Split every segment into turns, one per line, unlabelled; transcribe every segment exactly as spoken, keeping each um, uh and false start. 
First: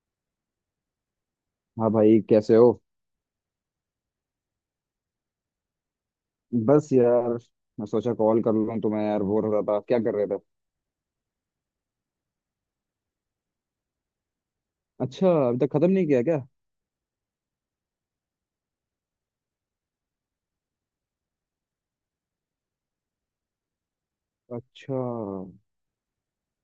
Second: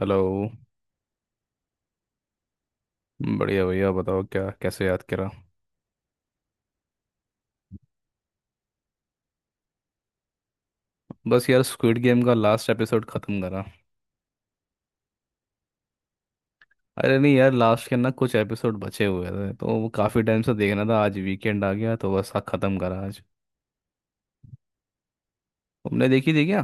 Hello.
हाँ भाई, कैसे हो।
बढ़िया भैया। बताओ, क्या कैसे याद करा।
बस यार, मैं सोचा कॉल कर लूँ तुम्हें। यार बोर हो रहा था, क्या कर रहे थे।
बस यार, स्क्विड गेम का लास्ट एपिसोड खत्म करा।
अच्छा, अभी तक खत्म नहीं किया क्या।
अरे नहीं यार, लास्ट के ना कुछ एपिसोड बचे हुए थे, तो वो काफ़ी टाइम से देखना था। आज वीकेंड आ गया तो बस हाँ, खत्म करा आज।
अच्छा।
तुमने देखी थी क्या।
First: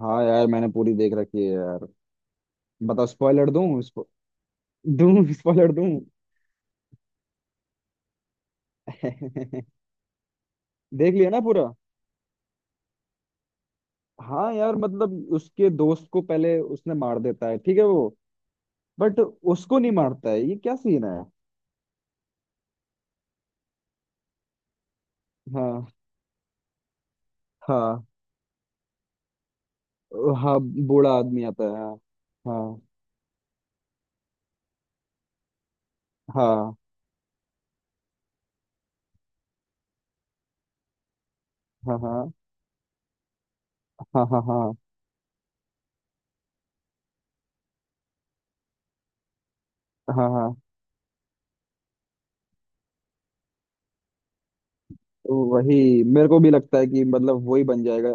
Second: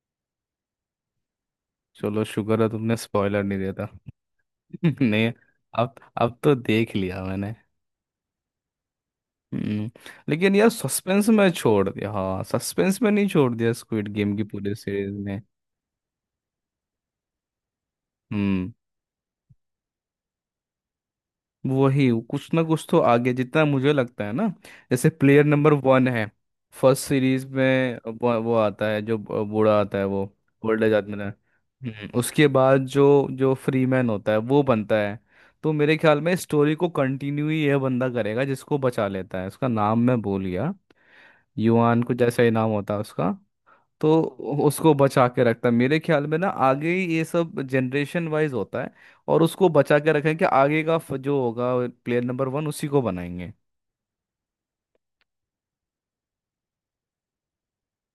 हाँ यार, मैंने पूरी देख रखी है यार।
चलो शुक्र है तुमने
बताओ
स्पॉइलर
स्पॉइलर
नहीं
दूँ,
देता।
स्पो...
नहीं।
दूँ स्पॉइलर दूँ।
अब अब तो देख लिया मैंने।
देख
हम्म। लेकिन यार सस्पेंस
लिया ना
में
पूरा।
छोड़ दिया, हाँ सस्पेंस में नहीं छोड़ दिया स्क्विड गेम की
हाँ
पूरी
यार, मतलब
सीरीज ने।
उसके दोस्त को पहले उसने मार देता है, ठीक है वो।
हम्म।
बट उसको नहीं मारता है, ये क्या सीन है।
वही कुछ ना कुछ तो आगे जितना मुझे लगता है ना। जैसे प्लेयर नंबर
हाँ,
वन है। फर्स्ट सीरीज में
हाँ,
वो, वो आता है, जो ब- बूढ़ा आता है वो।
हाँ।
ओल्ड एज
बूढ़ा
आदमी ना।
आदमी आता है।
हम्म, उसके
हाँ,
बाद जो जो फ्री मैन होता है वो बनता है। तो मेरे ख्याल में स्टोरी
हाँ,
को कंटिन्यू ही यह बंदा करेगा, जिसको बचा लेता है, उसका नाम मैं भूल गया।
हाँ,
युआन कुछ
हाँ,
ऐसा ही नाम होता है उसका। तो
हाँ, हाँ, हाँ, हाँ,
उसको बचा के रखता है मेरे ख्याल में ना, आगे ये सब जनरेशन वाइज होता है। और उसको बचा के
हाँ,
रखें कि
हाँ।
आगे का फ- जो होगा, प्लेयर नंबर वन उसी को बनाएंगे।
तो वही, मेरे को भी लगता है कि मतलब वही बन जाएगा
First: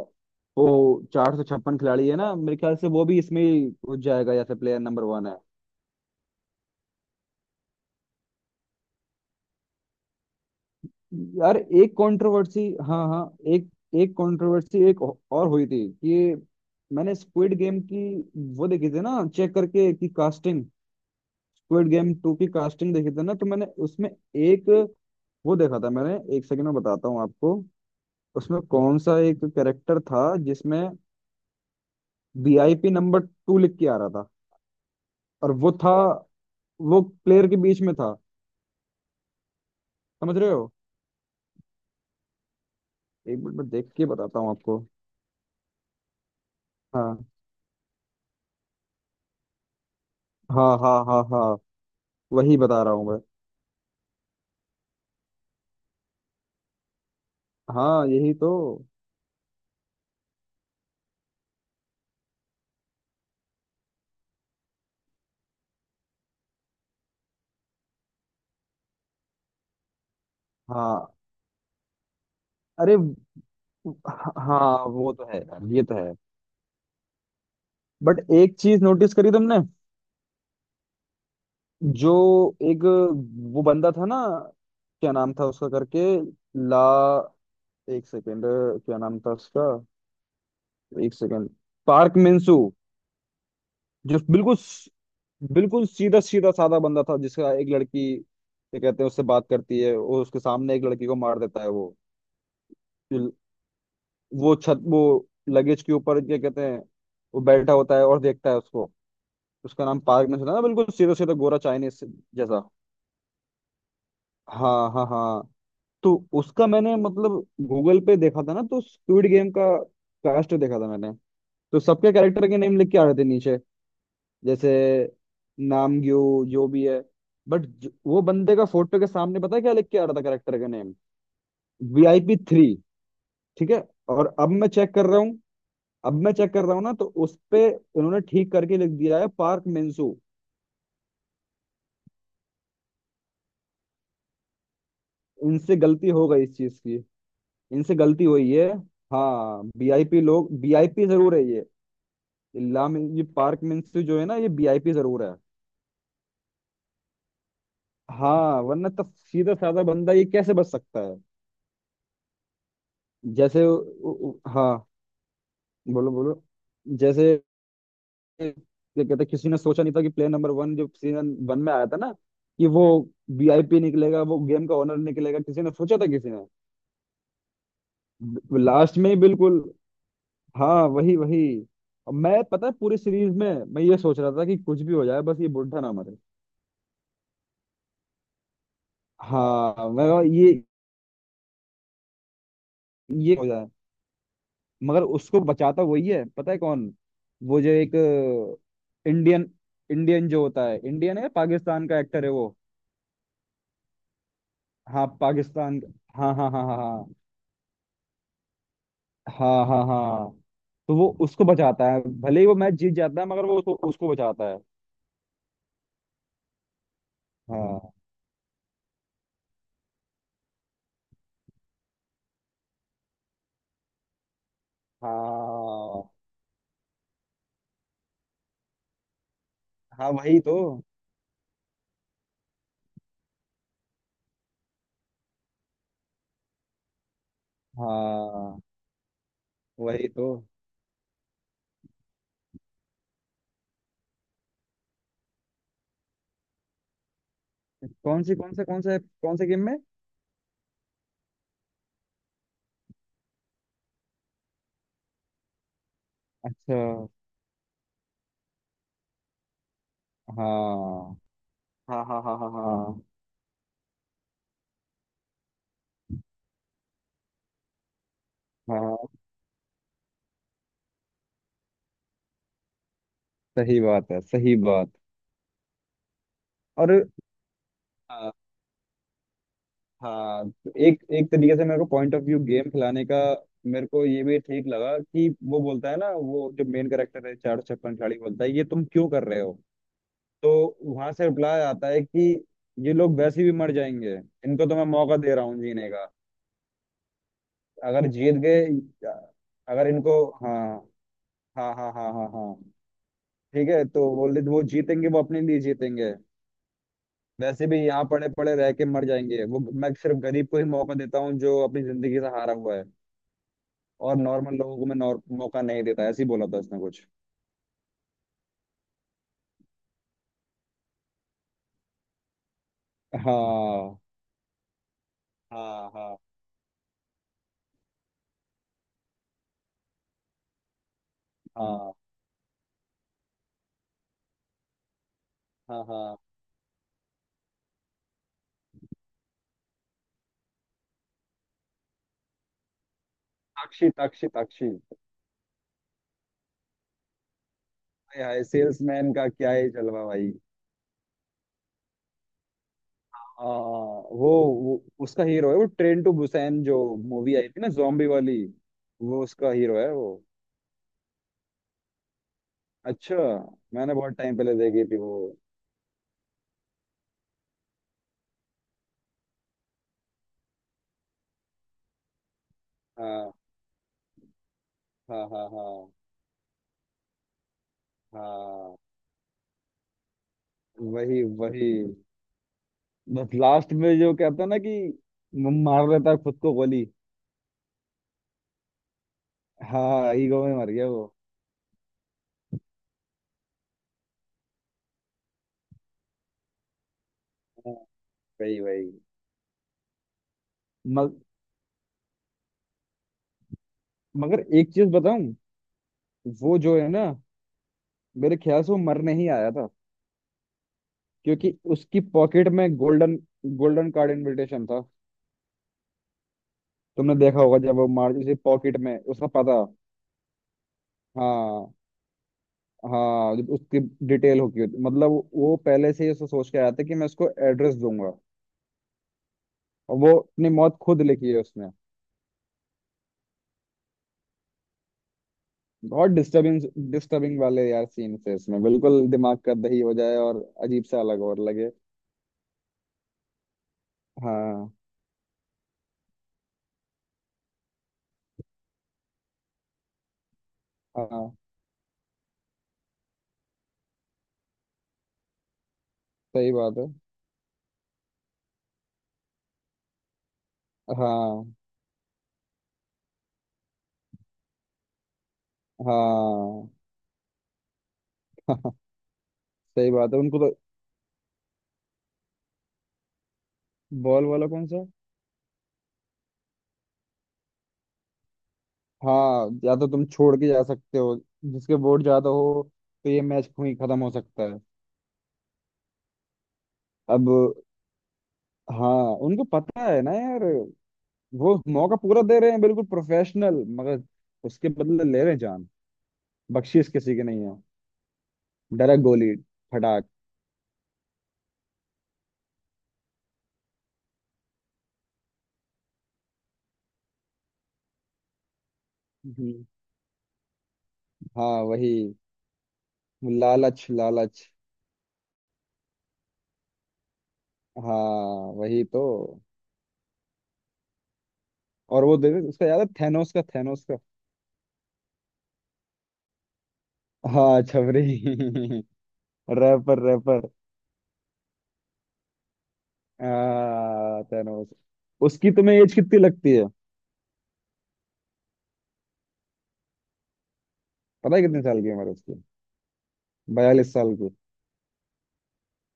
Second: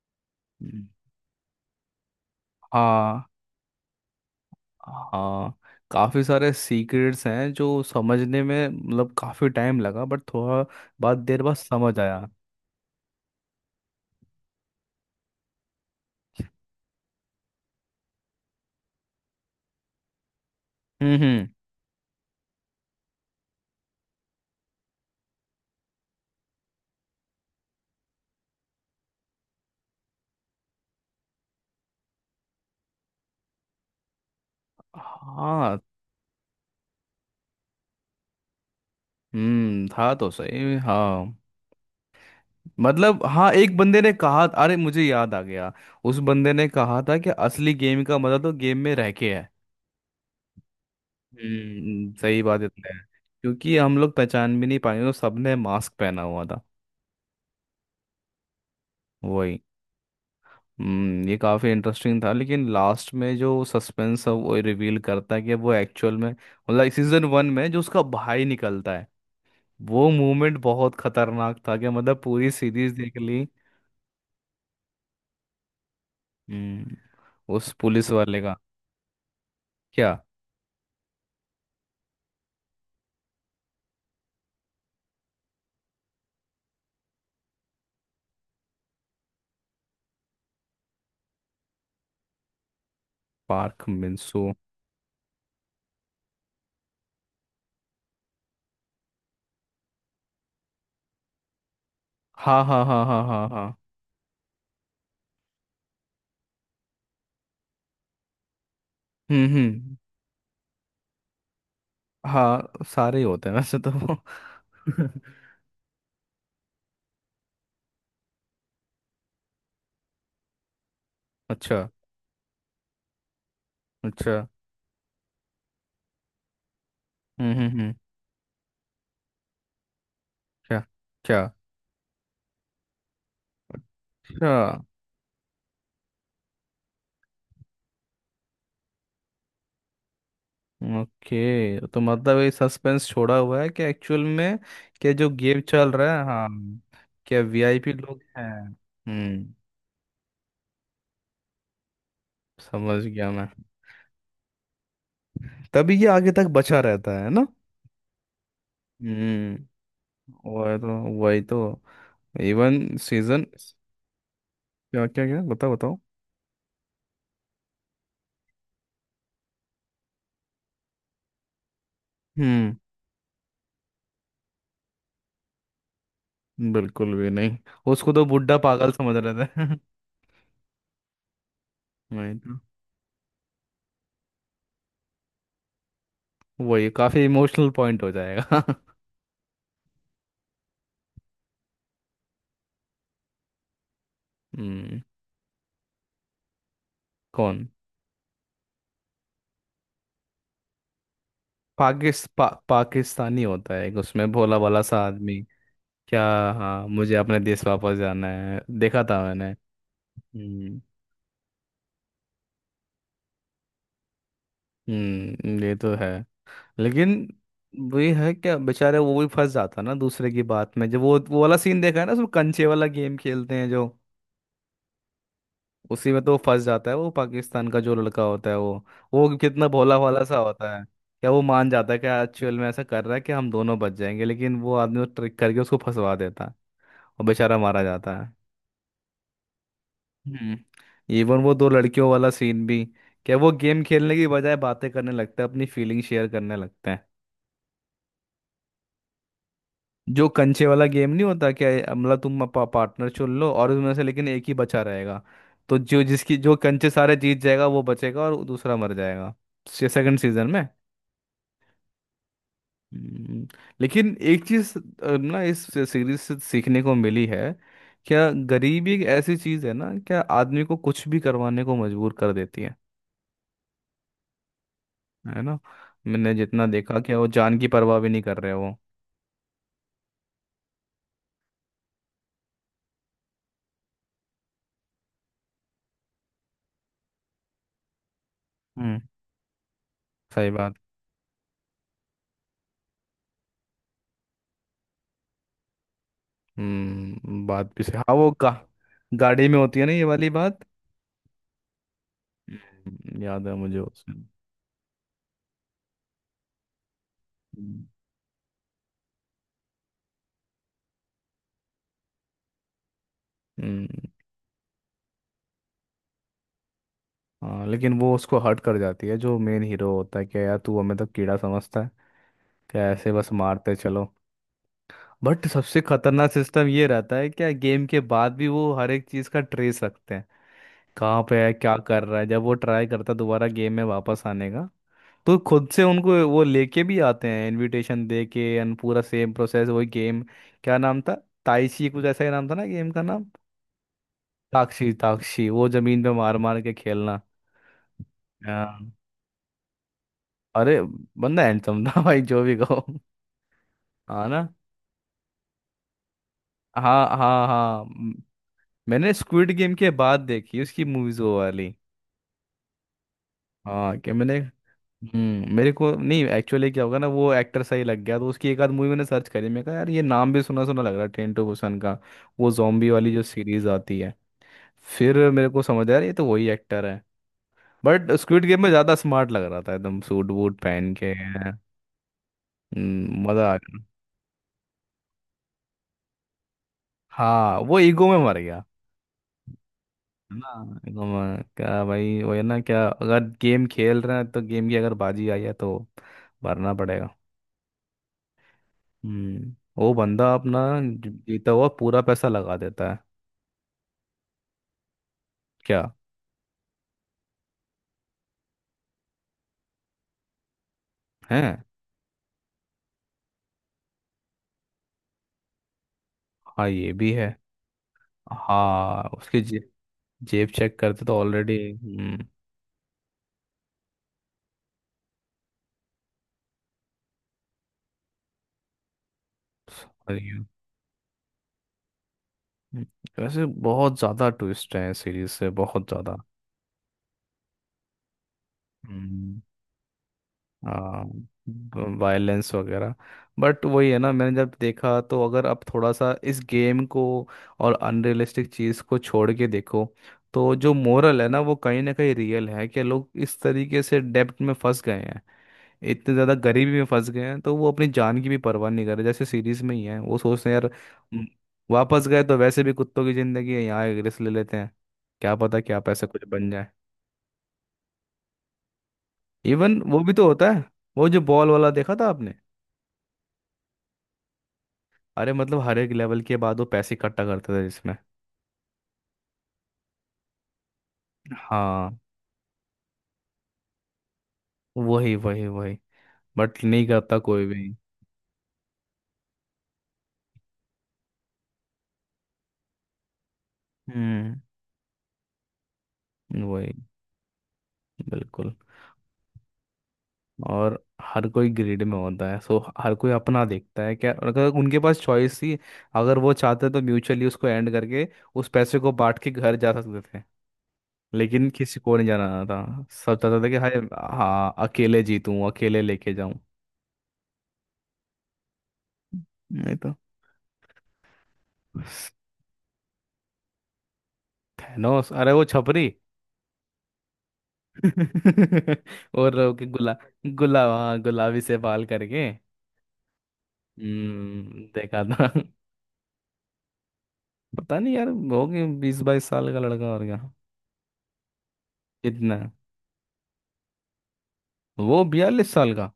वो।
हम्म।
चार सौ छप्पन खिलाड़ी है ना मेरे ख्याल से, वो भी
हाँ
इसमें ही घुस जाएगा जैसे प्लेयर नंबर वन है।
हाँ। काफ़ी सारे सीक्रेट्स हैं जो समझने में मतलब काफ़ी टाइम लगा, बट थोड़ा बाद देर बाद
यार एक
समझ आया।
कंट्रोवर्सी। हाँ, हाँ। एक एक कंट्रोवर्सी एक और हुई थी कि मैंने स्क्विड गेम की वो देखी थी ना, चेक करके कि कास्टिंग,
हम्म हम्म।
स्क्विड गेम टू की कास्टिंग देखी थी ना, तो मैंने उसमें एक वो देखा था। मैंने एक सेकंड में बताता हूँ आपको। उसमें कौन सा एक कैरेक्टर था जिसमें we I P number two लिख के आ रहा था। और वो
हाँ।
था, वो प्लेयर के बीच में था।
हम्म था तो
समझ रहे हो।
सही, हाँ। मतलब
एक
हाँ,
मिनट में
एक
देख
बंदे
के
ने
बताता
कहा,
हूँ
अरे
आपको।
मुझे याद आ गया। उस बंदे ने कहा था
हाँ,
कि असली गेम का मजा तो गेम में रह के है।
हाँ, हाँ, हाँ, हाँ।
हम्म सही
वही
बात
बता
इतना
रहा
है।
हूँ मैं।
क्योंकि हम लोग पहचान भी नहीं पाए, तो सबने मास्क पहना हुआ था।
हाँ यही तो।
वही। हम्म ये काफ़ी इंटरेस्टिंग था, लेकिन लास्ट में जो सस्पेंस है वो रिवील करता है कि वो एक्चुअल में मतलब सीजन वन में जो उसका भाई निकलता है, वो मोमेंट बहुत
हाँ।
खतरनाक था, कि मतलब पूरी सीरीज
अरे,
देख ली।
हाँ वो तो है यार, ये तो है।
हम्म। उस पुलिस
बट
वाले का।
एक चीज नोटिस करी तुमने।
क्या।
जो एक वो बंदा था ना, क्या नाम था उसका करके, ला, एक सेकेंड, क्या नाम था उसका। एक सेकेंड। Park Minsu.
पार्क
जो
मिनसू।
बिल्कुल बिल्कुल सीधा सीधा साधा बंदा था, जिसका एक लड़की क्या कहते हैं उससे बात करती है, और उसके सामने एक लड़की को मार देता है वो।
हाँ हाँ हाँ हाँ
जो-
हाँ हाँ।
वो छत वो लगेज के ऊपर क्या कहते हैं, वो बैठा होता है और देखता है उसको।
हम्म
उसका
हम्म।
नाम पार्क ने सुना ना, बिल्कुल सीधा सीधा गोरा चाइनीज जैसा।
हाँ सारे ही होते हैं वैसे तो वो।
हाँ, हाँ, हाँ। तो उसका मैंने मतलब गूगल पे देखा था ना, तो स्क्विड गेम का कास्ट देखा था मैंने।
अच्छा।
तो सबके कैरेक्टर के नेम लिख के आ रहे थे नीचे,
अच्छा।
जैसे नामग्यो जो भी है।
हम्म
बट
हम्म हम्म।
वो बंदे का फोटो के सामने पता है क्या लिख के आ रहा था करेक्टर का
क्या
नेम।
क्या।
We I P three. ठीक है। और
अच्छा।
अब मैं चेक कर रहा हूँ। अब मैं चेक कर रहा हूँ ना तो उस पे उन्होंने ठीक करके लिख दिया है पार्क मेंसू।
ओके, तो मतलब ये सस्पेंस छोड़ा हुआ है कि एक्चुअल में क्या जो गेम
इनसे
चल
गलती
रहा है,
हो गई
हाँ,
इस चीज की।
क्या वीआईपी
इनसे
लोग
गलती
हैं,
हुई है।
हम्म।
हाँ, वी आई पी लोग, वी आई पी जरूर है ये। इल्लाम,
समझ
ये
गया मैं।
पार्क मेंसू जो है ना, ये वी आई पी जरूर है।
तभी ये आगे तक बचा रहता है ना।
हाँ, वरना तो सीधा साधा
हम्म।
बंदा ये कैसे बच
वही तो।
सकता है।
वही तो। Even season.
जैसे उ- उ- हाँ।
क्या क्या क्या, बताओ बताओ।
बोलो, बोलो। जैसे ये कहते, किसी ने सोचा नहीं था कि प्लेयर नंबर वन जो सीजन वन में आया था ना, कि
हम्म।
वो वी आई पी निकलेगा, वो गेम का ओनर निकलेगा, किसी ने सोचा था, किसी ने।
बिल्कुल भी नहीं। उसको तो बुड्ढा पागल
लास्ट में
समझ
ही
रहे
बिल्कुल।
थे।
हाँ वही वही। और
नहीं
मैं
तो,
पता है पूरी सीरीज में मैं ये सोच रहा था कि कुछ भी हो जाए, बस ये बुढ़ा ना मरे।
वही काफी इमोशनल पॉइंट हो जाएगा।
हाँ मैं कहा, ये ये हो जाए।
हम्म।
मगर उसको बचाता वही है, पता है कौन।
कौन।
वो जो एक इंडियन, इंडियन जो होता है, इंडियन है, पाकिस्तान का
पाकिस,
एक्टर है
पा,
वो।
पाकिस्तानी होता है एक, उसमें भोला भाला सा
हाँ,
आदमी।
पाकिस्तान।
क्या।
हाँ, हाँ, हाँ,
हाँ
हाँ,
मुझे अपने देश वापस जाना है, देखा था मैंने।
हाँ, हाँ, हाँ, हाँ।
हम्म।
तो वो उसको बचाता है, भले ही वो मैच जीत जाता है, मगर वो उसको, उसको बचाता है।
हम्म ये तो है, लेकिन
हाँ।
वही है क्या, बेचारे वो भी फंस जाता ना दूसरे की बात में। जब वो वो वाला सीन देखा है ना, उसमें कंचे वाला गेम खेलते हैं जो,
हाँ,
उसी में तो वो फंस जाता है, वो पाकिस्तान का जो लड़का होता है वो। वो कितना भोला
हाँ।
भाला सा
वही तो।
होता है। क्या वो मान जाता है कि एक्चुअल में ऐसा कर रहा है कि हम दोनों बच जाएंगे, लेकिन वो आदमी ट्रिक करके उसको फंसवा देता है। और बेचारा मारा जाता।
हाँ, वही तो।
हम्म। इवन वो दो लड़कियों वाला सीन भी, क्या वो गेम खेलने की बजाय बातें करने लगते हैं, अपनी फीलिंग शेयर करने लगते हैं।
कौन सी, कौन से, कौन से, कौन से गेम में।
जो कंचे वाला गेम नहीं होता क्या ये, मतलब तुम अपना पार्टनर चुन लो, और उसमें से लेकिन एक ही बचा रहेगा। तो जो जिसकी जो
अच्छा।
कंचे सारे जीत जाएगा वो बचेगा और दूसरा मर जाएगा। सेकंड
हाँ,
सीजन में।
हाँ, हाँ, हाँ, हाँ, हाँ,
हम्म। लेकिन एक चीज ना इस सीरीज से सीखने को मिली है, क्या गरीबी
हाँ।
एक ऐसी चीज है ना, क्या आदमी को कुछ भी करवाने को मजबूर कर देती है।
सही बात है, सही बात।
है ना। मैंने जितना
और
देखा कि वो जान की परवाह भी नहीं कर रहे, वो।
हाँ, तो एक एक तरीके से मेरे को पॉइंट ऑफ व्यू गेम खिलाने का, मेरे को ये भी ठीक लगा कि वो बोलता है ना, वो जो मेन कैरेक्टर है, चार छप्पन खिलाड़ी बोलता है ये तुम
हम्म,
क्यों कर रहे हो।
सही
तो
बात।
वहां से रिप्लाई आता है कि ये लोग वैसे भी मर जाएंगे, इनको तो मैं मौका दे रहा हूँ जीने का।
हम्म। बात भी सही,
अगर
हाँ, वो
जीत
गा,
गए,
गाड़ी में होती है
अगर
ना ये
इनको,
वाली बात।
हाँ, हाँ, हाँ, हाँ, हाँ, हाँ।
हम्म, याद है
ठीक
मुझे
है तो
उसमें।
बोले, वो जीतेंगे वो अपने लिए जीतेंगे। वैसे भी
हम्म
यहाँ पड़े पड़े रह के मर जाएंगे वो। मैं सिर्फ गरीब को ही मौका देता हूँ जो अपनी जिंदगी से हारा हुआ है।
हम्म।
और नॉर्मल लोगों को मैं नॉर- मौका नहीं देता, ऐसे ही बोला था उसने कुछ।
हाँ लेकिन वो उसको हर्ट कर जाती है, जो मेन हीरो होता है, कि यार तू हमें तो कीड़ा समझता है, क्या ऐसे बस मारते
हाँ,
चलो। बट सबसे
हाँ, हाँ,
खतरनाक सिस्टम ये रहता है क्या, गेम के बाद भी वो हर एक चीज का ट्रेस रखते हैं, कहाँ पे है क्या
हाँ,
कर रहा है। जब वो ट्राई करता है दोबारा गेम में वापस आने का, तो खुद से
हाँ, हाँ।
उनको वो लेके भी आते हैं, इनविटेशन दे के and पूरा सेम प्रोसेस वही गेम। क्या नाम था, ताइशी कुछ ऐसा ही नाम था ना गेम का नाम।
अक्षी, अक्षी, अक्षी।
ताक्षी ताक्षी, वो जमीन पे मार मार के खेलना।
हाय हाय,
हाँ।
सेल्समैन का क्या ही जलवा भाई।
अरे बंदा हैंडसम था भाई, जो भी कहो।
हाँ, हाँ,
हाँ
वो,
ना।
वो उसका हीरो है, वो ट्रेन टू बुसान जो
हाँ
मूवी
हाँ
आई थी ना,
हाँ
जॉम्बी
म-
वाली।
मैंने
वो
स्क्विड
उसका
गेम
हीरो है
के
वो।
बाद देखी उसकी मूवीज वो वाली।
अच्छा। मैंने
हाँ, क्या
बहुत
मैंने।
टाइम पहले देखी थी वो।
हम्म मेरे को नहीं एक्चुअली, क्या होगा ना वो एक्टर सही लग गया तो उसकी एक आध मूवी मैंने सर्च करी। मैं कहा यार ये नाम भी सुना सुना लग रहा है, ट्रेन टू बुसान का वो जॉम्बी वाली जो
हाँ,
सीरीज आती है। फिर
हाँ, हाँ,
मेरे को
हाँ,
समझ आया यार ये तो वही एक्टर है। बट स्क्विड गेम में
हाँ।
ज़्यादा स्मार्ट लग रहा था एकदम सूट वूट पहन के
वही
हम्म,
वही। बस
मज़ा आ
लास्ट
गया।
में जो कहता है ना कि, मार लेता है खुद को गोली।
हाँ वो ईगो में मर गया,
हाँ,
है
ईगो में मर
ना।
गया वो।
ईगो में क्या भाई, वो है ना क्या, अगर गेम खेल रहे हैं तो गेम की अगर बाजी आई है तो भरना पड़ेगा।
हाँ, वही वही।
हम्म वो बंदा अपना ज-
मग,
जीता हुआ पूरा पैसा लगा देता है।
मगर एक चीज बताऊं।
क्या।
वो जो है ना, मेरे ख्याल से वो मर नहीं आया था।
है।
क्योंकि उसकी पॉकेट में गोल्डन, गोल्डन कार्ड इनविटेशन था।
हाँ ये भी
तुमने
है।
देखा होगा जब वो मार, उसी पॉकेट में
हाँ
उसका
उसकी
पता।
जे, जेब चेक करते तो ऑलरेडी।
हाँ,
हम्म।
हाँ। जब उसकी डिटेल होगी, मतलब वो पहले से ही उसको सोच के आया था कि मैं उसको एड्रेस दूंगा। और वो
समझ गया।
अपनी मौत खुद लिखी है उसने।
हम्म। वैसे बहुत ज्यादा ट्विस्ट है सीरीज से, बहुत
बहुत
ज्यादा
डिस्टर्बिंग, डिस्टर्बिंग वाले यार सीन थे इसमें, बिल्कुल दिमाग का दही हो जाए और अजीब सा अलग और लगे।
वायलेंस वगैरह। बट वही है ना, मैंने जब
हाँ,
देखा तो अगर आप थोड़ा सा इस गेम को और अनरियलिस्टिक चीज़ को छोड़ के देखो, तो जो मोरल है
हाँ।
ना वो कहीं ना कहीं रियल है कि लोग इस तरीके से डेब्ट में फंस गए हैं, इतने ज़्यादा
सही
गरीबी
बात
में
है।
फंस गए हैं, तो वो अपनी जान की भी परवाह नहीं कर रहे, जैसे सीरीज में ही है। वो सोचते हैं यार म,
हाँ,
वापस गए तो वैसे भी कुत्तों की ज़िंदगी है, यहाँ एक रिस्क ले लेते हैं, क्या पता क्या पैसा कुछ बन जाए।
हाँ।
इवन
सही
वो भी
बात है
तो
उनको
होता
तो।
है, वो जो बॉल वाला देखा था आपने।
बॉल वाला कौन सा है?
अरे मतलब हर एक लेवल के बाद वो पैसे इकट्ठा करते थे, जिसमें।
हाँ, या तो तुम छोड़ के जा सकते हो जिसके
हाँ।
बोर्ड ज्यादा हो, तो ये मैच वहीं खत्म हो सकता है।
वही वही वही। बट नहीं करता
अब
कोई भी।
हाँ, उनको पता है ना यार। वो मौका पूरा दे रहे हैं, बिल्कुल प्रोफेशनल, मगर
हम्म।
उसके बदले ले रहे हैं जान।
वही।
बख्शीश किसी की नहीं है।
बिल्कुल।
डायरेक्ट गोली, फटाक।
और हर कोई ग्रीड में होता है, सो हर कोई अपना देखता है, क्या और अगर उनके पास चॉइस थी, अगर वो चाहते तो म्यूचुअली उसको एंड करके उस पैसे को बांट के घर
हम्म।
जा सकते थे। लेकिन
हाँ
किसी
वही,
को नहीं जाना था। सब चाहता था कि हाय,
लालच, लालच।
हाँ अकेले जीतूं अकेले लेके जाऊं।
हाँ वही तो।
नहीं तो।
और वो देखे उसका, याद है थैनोस का, थैनोस का।
थैनोस, अरे वो छपरी।
हाँ छबरी।
और वो कि गुला
रैपर, रैपर।
गुला हाँ गुलाबी से बाल करके।
हाँ
हम्म
थैनोस।
देखा था।
उसकी तुम्हें एज कितनी लगती है।
पता नहीं यार, हो गए बीस बाईस साल का लड़का और क्या।
पता है कितने साल की उम्र है उसकी।
कितना।
बयालीस साल की।
वो बयालीस साल का।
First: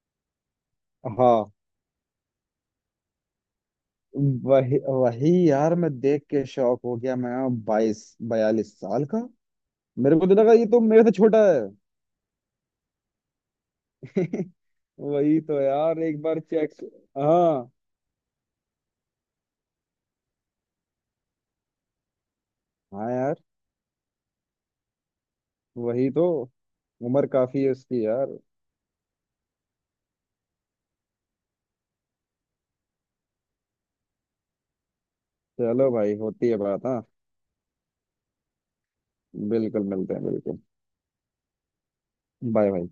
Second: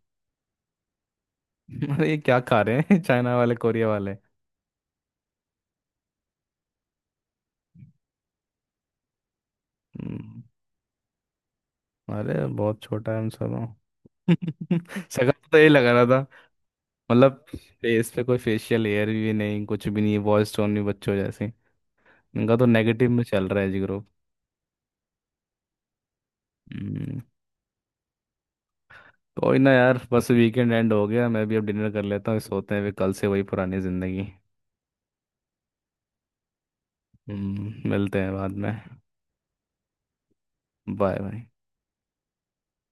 हाँ।
अरे ये क्या खा रहे हैं। चाइना वाले कोरिया वाले।
वही वही यार, मैं देख के शौक हो गया मैं। बाईस, बयालीस साल का। मेरे को तो
हम्म।
लगा ये तो मेरे से छोटा है।
अरे बहुत छोटा है हम सब। सगा
वही
तो
तो
यही लग
यार,
रहा था।
एक बार चेक।
मतलब
हाँ,
फेस पे कोई फेशियल हेयर भी नहीं, कुछ भी नहीं, वॉइस टोन भी बच्चों जैसे। इनका तो नेगेटिव
हाँ
में
यार,
चल रहा है जी ग्रुप।
वही तो।
हम्म।
उम्र काफी है उसकी यार।
कोई ना यार, बस वीकेंड एंड हो गया, मैं भी अब डिनर कर लेता हूँ, सोते हैं भी, कल से वही पुरानी जिंदगी।
चलो भाई, होती है बात, हाँ।
हम्म मिलते हैं बाद में।
बिल्कुल मिलते हैं, बिल्कुल।
Bye bye.
बाय भाई।